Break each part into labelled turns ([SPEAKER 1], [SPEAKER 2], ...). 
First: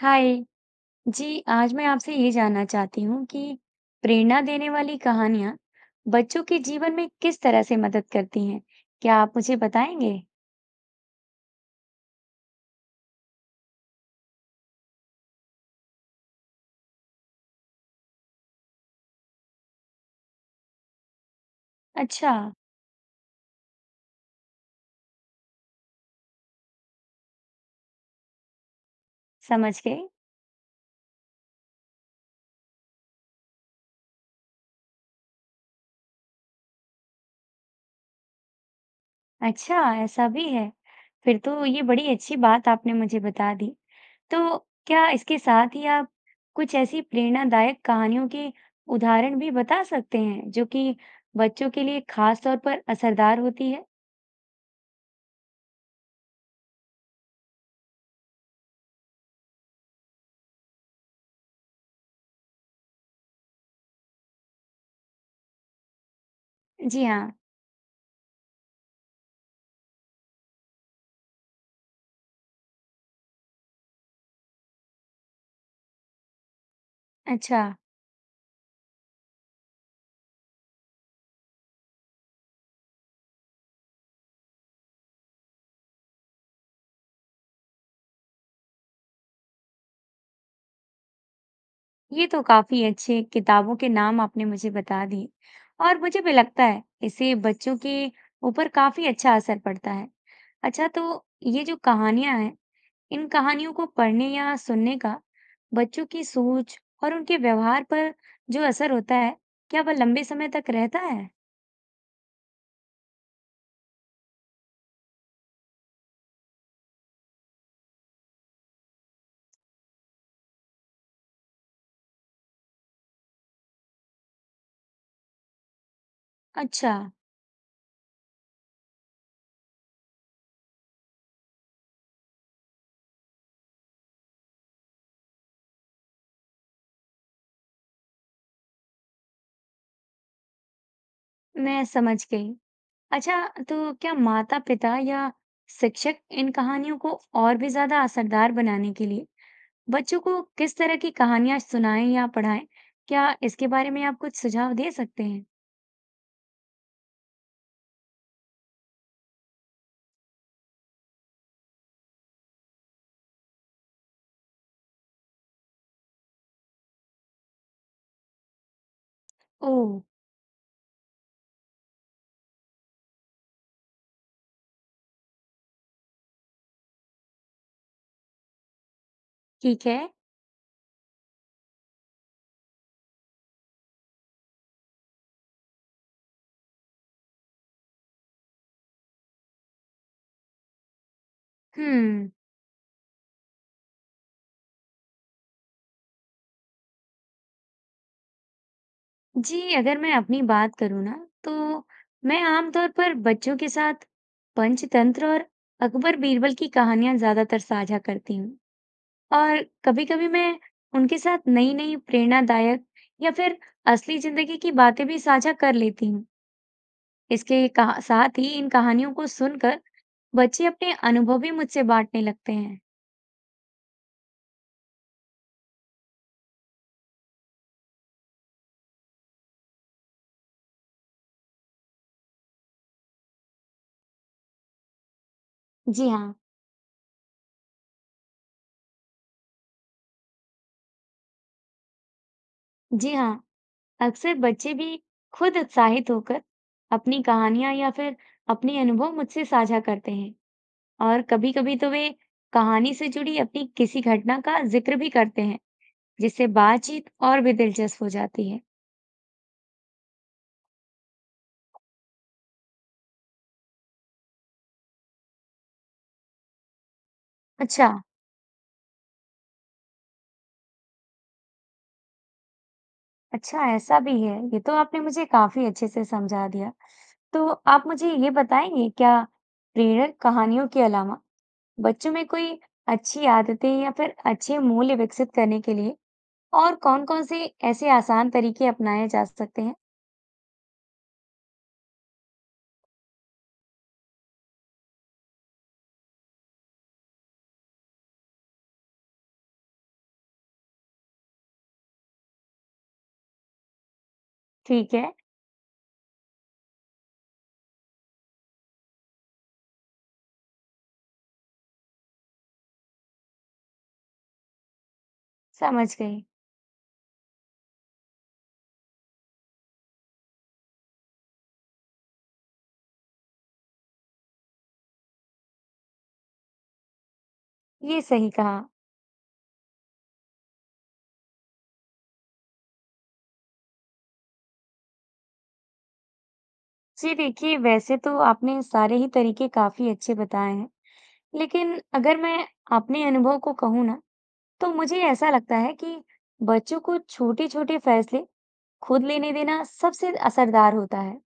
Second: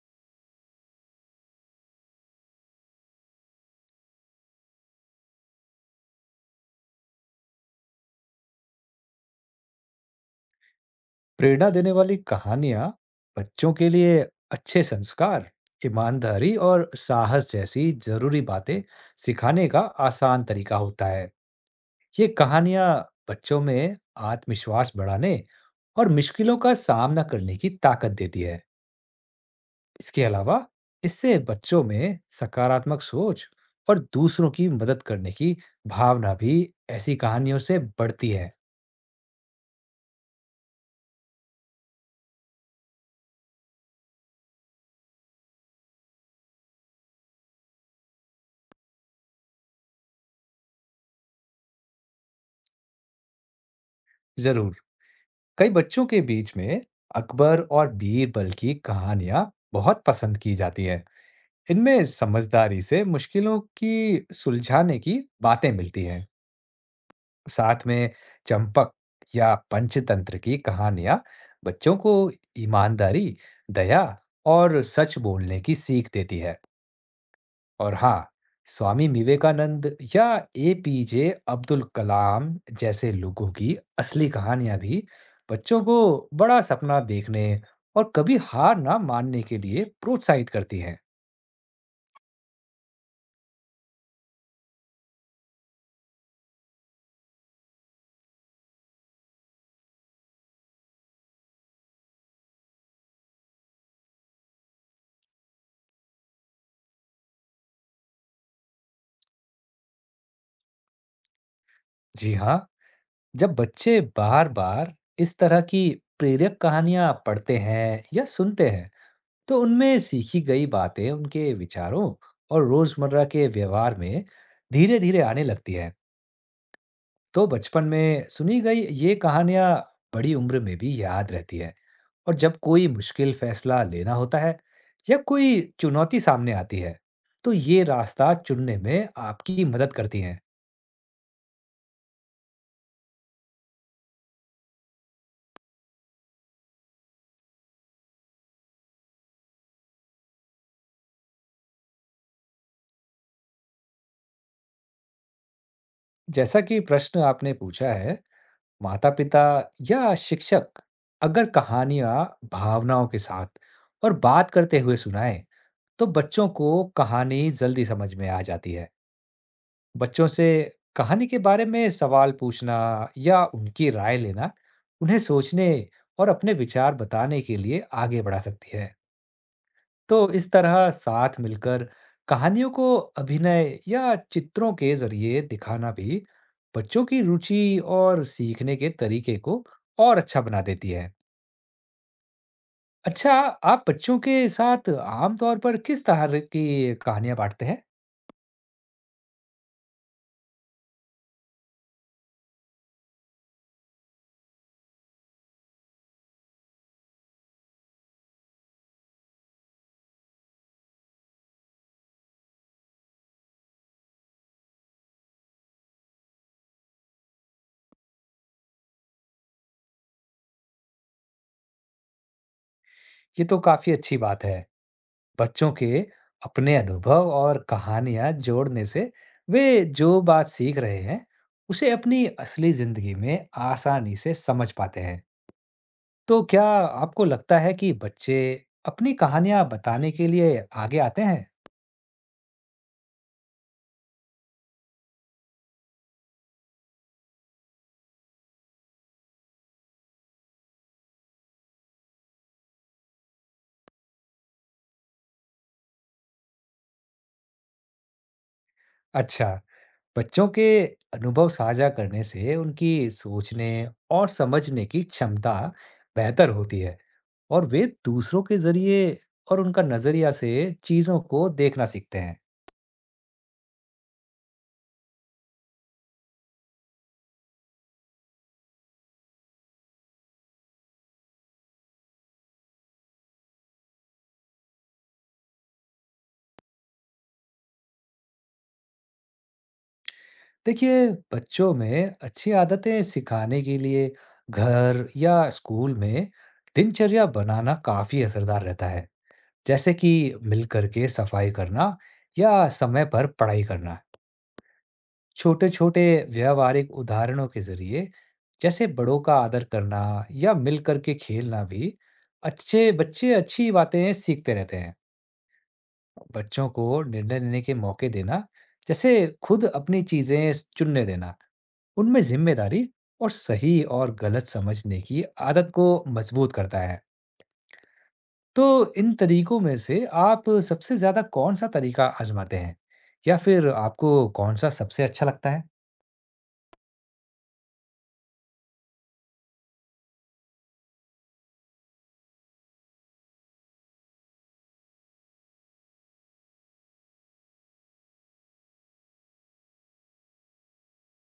[SPEAKER 1] हाय जी, आज मैं आपसे ये जानना चाहती हूँ कि प्रेरणा देने वाली कहानियाँ बच्चों के जीवन में किस तरह से मदद करती हैं? क्या आप मुझे बताएंगे?
[SPEAKER 2] प्रेरणा देने वाली कहानियां बच्चों के लिए अच्छे संस्कार, ईमानदारी और साहस जैसी जरूरी बातें सिखाने का आसान तरीका होता है। ये
[SPEAKER 1] अच्छा,
[SPEAKER 2] कहानियां बच्चों में आत्मविश्वास बढ़ाने और मुश्किलों का सामना करने की ताकत देती है।
[SPEAKER 1] समझ गई।
[SPEAKER 2] इसके अलावा इससे बच्चों में सकारात्मक सोच और दूसरों की मदद करने की भावना भी ऐसी कहानियों से बढ़ती है।
[SPEAKER 1] अच्छा, ऐसा भी है। फिर तो ये बड़ी अच्छी बात आपने मुझे बता दी। तो क्या इसके साथ ही आप कुछ ऐसी प्रेरणादायक कहानियों के उदाहरण भी बता सकते हैं जो कि बच्चों के लिए खास तौर पर असरदार होती है?
[SPEAKER 2] जरूर। कई बच्चों के बीच में अकबर और बीरबल की कहानियां बहुत पसंद की जाती हैं। इनमें समझदारी से मुश्किलों की सुलझाने की बातें मिलती हैं।
[SPEAKER 1] जी हाँ,
[SPEAKER 2] साथ में चंपक या पंचतंत्र की कहानियां बच्चों को ईमानदारी, दया और सच बोलने की सीख देती है।
[SPEAKER 1] अच्छा।
[SPEAKER 2] और हाँ, स्वामी विवेकानंद या एपीजे अब्दुल कलाम जैसे लोगों की असली कहानियां भी बच्चों को बड़ा सपना देखने और कभी हार ना मानने के लिए प्रोत्साहित करती हैं।
[SPEAKER 1] ये तो काफी अच्छे किताबों के नाम आपने मुझे बता दिए और मुझे भी लगता है इससे बच्चों के ऊपर काफी अच्छा असर पड़ता है। अच्छा, तो ये जो कहानियां हैं, इन कहानियों को पढ़ने या सुनने का बच्चों की सोच और उनके व्यवहार पर जो असर होता है, क्या वह लंबे समय तक रहता है?
[SPEAKER 2] जी हाँ, जब बच्चे बार-बार इस तरह की प्रेरक कहानियां पढ़ते हैं या सुनते हैं, तो उनमें सीखी गई बातें उनके विचारों और रोजमर्रा के व्यवहार में धीरे-धीरे आने लगती हैं।
[SPEAKER 1] अच्छा,
[SPEAKER 2] तो बचपन में सुनी गई ये कहानियां बड़ी उम्र में भी याद रहती है, और जब कोई मुश्किल फैसला लेना होता है या कोई चुनौती सामने आती है, तो ये रास्ता चुनने में आपकी मदद करती हैं।
[SPEAKER 1] मैं समझ गई। अच्छा, तो क्या माता पिता या शिक्षक इन कहानियों को और भी ज्यादा असरदार बनाने के लिए बच्चों को किस तरह की कहानियां सुनाएं या पढ़ाएं? क्या इसके बारे में आप कुछ सुझाव दे सकते हैं?
[SPEAKER 2] जैसा कि प्रश्न आपने पूछा है, माता-पिता या शिक्षक अगर कहानियां भावनाओं के साथ और बात करते हुए सुनाएं, तो बच्चों को कहानी जल्दी समझ में आ जाती है।
[SPEAKER 1] ओह,
[SPEAKER 2] बच्चों से कहानी के बारे में सवाल पूछना या उनकी राय लेना उन्हें सोचने और अपने विचार बताने के लिए आगे बढ़ा सकती है।
[SPEAKER 1] ठीक है।
[SPEAKER 2] तो इस तरह साथ मिलकर कहानियों को अभिनय या चित्रों के जरिए दिखाना भी बच्चों की रुचि और सीखने के तरीके को और अच्छा बना देती है।
[SPEAKER 1] हम्म,
[SPEAKER 2] अच्छा, आप बच्चों के साथ आमतौर पर किस तरह की कहानियां बांटते हैं?
[SPEAKER 1] जी, अगर मैं अपनी बात करूँ ना, तो मैं आमतौर पर बच्चों के साथ पंचतंत्र और अकबर-बीरबल की कहानियां ज्यादातर साझा करती हूँ। और कभी-कभी मैं उनके साथ नई-नई प्रेरणादायक या फिर असली जिंदगी की बातें भी साझा कर लेती हूँ। इसके कहा साथ ही इन कहानियों को सुनकर बच्चे अपने अनुभव भी मुझसे बांटने लगते हैं।
[SPEAKER 2] ये तो काफी अच्छी बात है। बच्चों के अपने अनुभव और कहानियां जोड़ने से वे जो बात सीख रहे हैं उसे अपनी असली जिंदगी में आसानी से समझ पाते हैं।
[SPEAKER 1] जी हाँ,
[SPEAKER 2] तो क्या आपको लगता है कि बच्चे अपनी कहानियां बताने के लिए आगे आते हैं?
[SPEAKER 1] जी हाँ। अक्सर बच्चे भी खुद उत्साहित होकर अपनी कहानियाँ या फिर अपने अनुभव मुझसे साझा करते हैं और कभी-कभी तो वे कहानी से जुड़ी अपनी किसी घटना का जिक्र भी करते हैं, जिससे बातचीत और भी दिलचस्प हो जाती है।
[SPEAKER 2] अच्छा, बच्चों के अनुभव साझा करने से उनकी सोचने और समझने की क्षमता बेहतर होती है, और वे
[SPEAKER 1] अच्छा,
[SPEAKER 2] दूसरों के जरिए और उनका नजरिया से चीजों को देखना सीखते हैं।
[SPEAKER 1] अच्छा ऐसा भी है। ये तो आपने मुझे काफ़ी अच्छे से समझा दिया। तो आप मुझे ये बताएंगे क्या प्रेरक कहानियों के अलावा बच्चों में कोई अच्छी आदतें या फिर अच्छे मूल्य विकसित करने के लिए और कौन-कौन से ऐसे आसान तरीके अपनाए जा सकते हैं?
[SPEAKER 2] देखिए, बच्चों में अच्छी आदतें सिखाने के लिए घर या स्कूल में दिनचर्या बनाना काफी असरदार रहता है, जैसे कि मिलकर के सफाई करना या समय पर पढ़ाई करना।
[SPEAKER 1] ठीक है,
[SPEAKER 2] छोटे छोटे व्यवहारिक उदाहरणों के जरिए, जैसे बड़ों का आदर करना या मिलकर के खेलना भी, अच्छे बच्चे अच्छी बातें सीखते रहते हैं।
[SPEAKER 1] समझ गई।
[SPEAKER 2] बच्चों को निर्णय लेने के मौके देना, जैसे खुद अपनी चीजें चुनने देना, उनमें ज़िम्मेदारी और सही और गलत समझने की आदत को मजबूत करता है।
[SPEAKER 1] ये सही
[SPEAKER 2] तो
[SPEAKER 1] कहा।
[SPEAKER 2] इन तरीकों में से आप सबसे ज़्यादा कौन-सा तरीका आज़माते हैं? या फिर आपको कौन-सा सबसे अच्छा लगता है?
[SPEAKER 1] जी देखिए, वैसे तो आपने सारे ही तरीके काफी अच्छे बताए हैं, लेकिन अगर मैं अपने अनुभव को कहूँ ना, तो मुझे ऐसा लगता है कि बच्चों को छोटे-छोटे फैसले खुद लेने देना सबसे असरदार होता है।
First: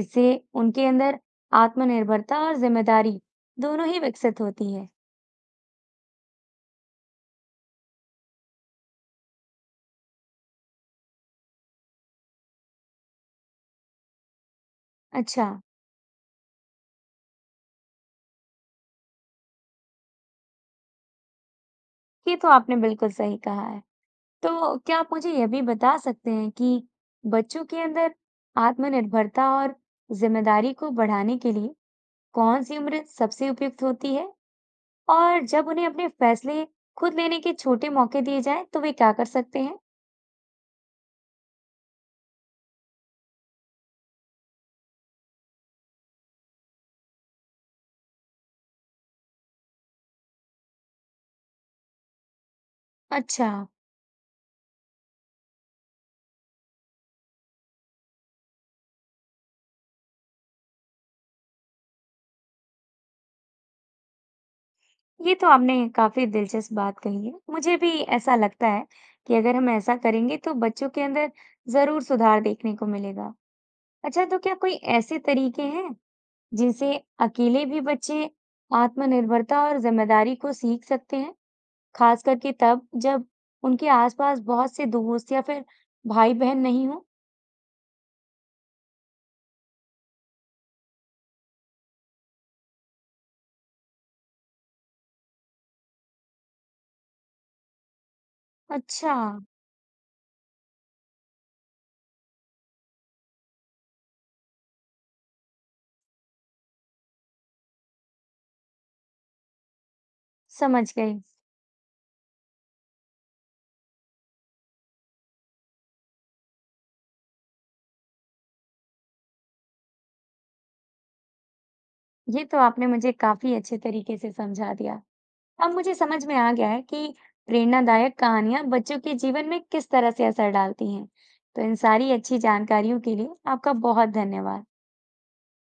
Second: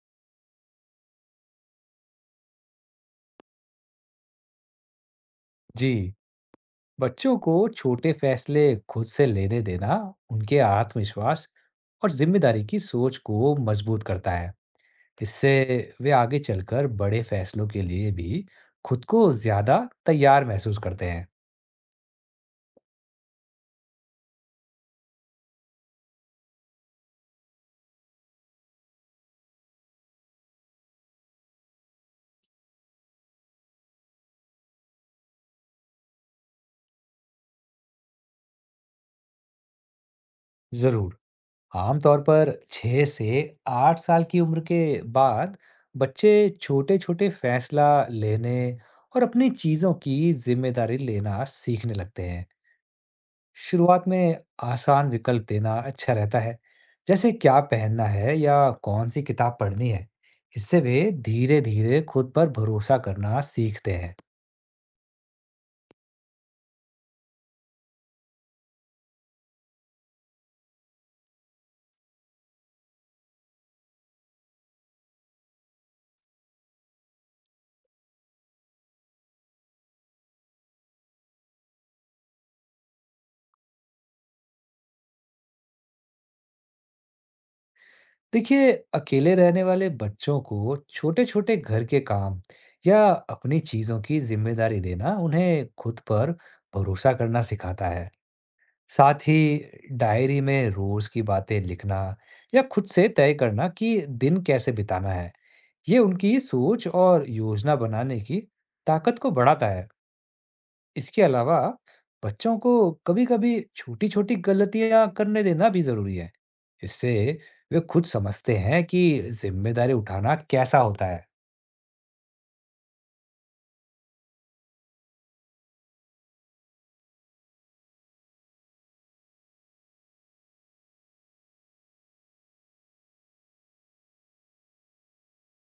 [SPEAKER 1] इससे उनके अंदर आत्मनिर्भरता और जिम्मेदारी दोनों ही विकसित होती है।
[SPEAKER 2] जी, बच्चों को छोटे फैसले खुद से लेने देना उनके आत्मविश्वास और ज़िम्मेदारी की सोच को मजबूत करता है।
[SPEAKER 1] अच्छा,
[SPEAKER 2] इससे वे आगे चलकर बड़े फैसलों के लिए भी खुद को ज़्यादा तैयार महसूस करते हैं।
[SPEAKER 1] ये तो आपने बिल्कुल सही कहा है। तो क्या आप मुझे यह भी बता सकते हैं कि बच्चों के अंदर आत्मनिर्भरता और जिम्मेदारी को बढ़ाने के लिए कौन सी उम्र सबसे उपयुक्त होती है? और जब उन्हें अपने फैसले खुद लेने के छोटे मौके दिए जाएं, तो वे क्या कर सकते हैं?
[SPEAKER 2] ज़रूर। आमतौर पर 6 से 8 साल की उम्र के बाद बच्चे छोटे-छोटे फैसला लेने और अपनी चीज़ों की जिम्मेदारी लेना सीखने लगते हैं।
[SPEAKER 1] अच्छा,
[SPEAKER 2] शुरुआत में आसान विकल्प देना अच्छा रहता है, जैसे क्या पहनना है या कौन सी किताब पढ़नी है। इससे वे धीरे-धीरे खुद पर भरोसा करना सीखते हैं।
[SPEAKER 1] ये तो आपने काफी दिलचस्प बात कही है। मुझे भी ऐसा लगता है कि अगर हम ऐसा करेंगे तो बच्चों के अंदर जरूर सुधार देखने को मिलेगा। अच्छा, तो क्या कोई ऐसे तरीके हैं जिनसे अकेले भी बच्चे आत्मनिर्भरता और जिम्मेदारी को सीख सकते हैं, खास करके तब जब उनके आसपास बहुत से दोस्त या फिर भाई-बहन नहीं हो?
[SPEAKER 2] देखिए, अकेले रहने वाले बच्चों को छोटे छोटे घर के काम या अपनी चीजों की जिम्मेदारी देना उन्हें खुद पर भरोसा करना सिखाता है।
[SPEAKER 1] अच्छा,
[SPEAKER 2] साथ ही, डायरी में रोज की बातें लिखना या खुद से तय करना कि दिन कैसे बिताना है, ये उनकी सोच और योजना बनाने की ताकत को बढ़ाता है।
[SPEAKER 1] समझ गई।
[SPEAKER 2] इसके अलावा बच्चों को कभी-कभी छोटी-छोटी गलतियां करने देना भी जरूरी है। इससे वे खुद समझते हैं कि जिम्मेदारी उठाना कैसा होता है।
[SPEAKER 1] ये तो आपने मुझे काफी अच्छे तरीके से समझा दिया। अब मुझे समझ में आ गया है कि प्रेरणादायक कहानियां बच्चों के जीवन में किस तरह से असर डालती हैं। तो इन सारी अच्छी जानकारियों के लिए आपका बहुत धन्यवाद।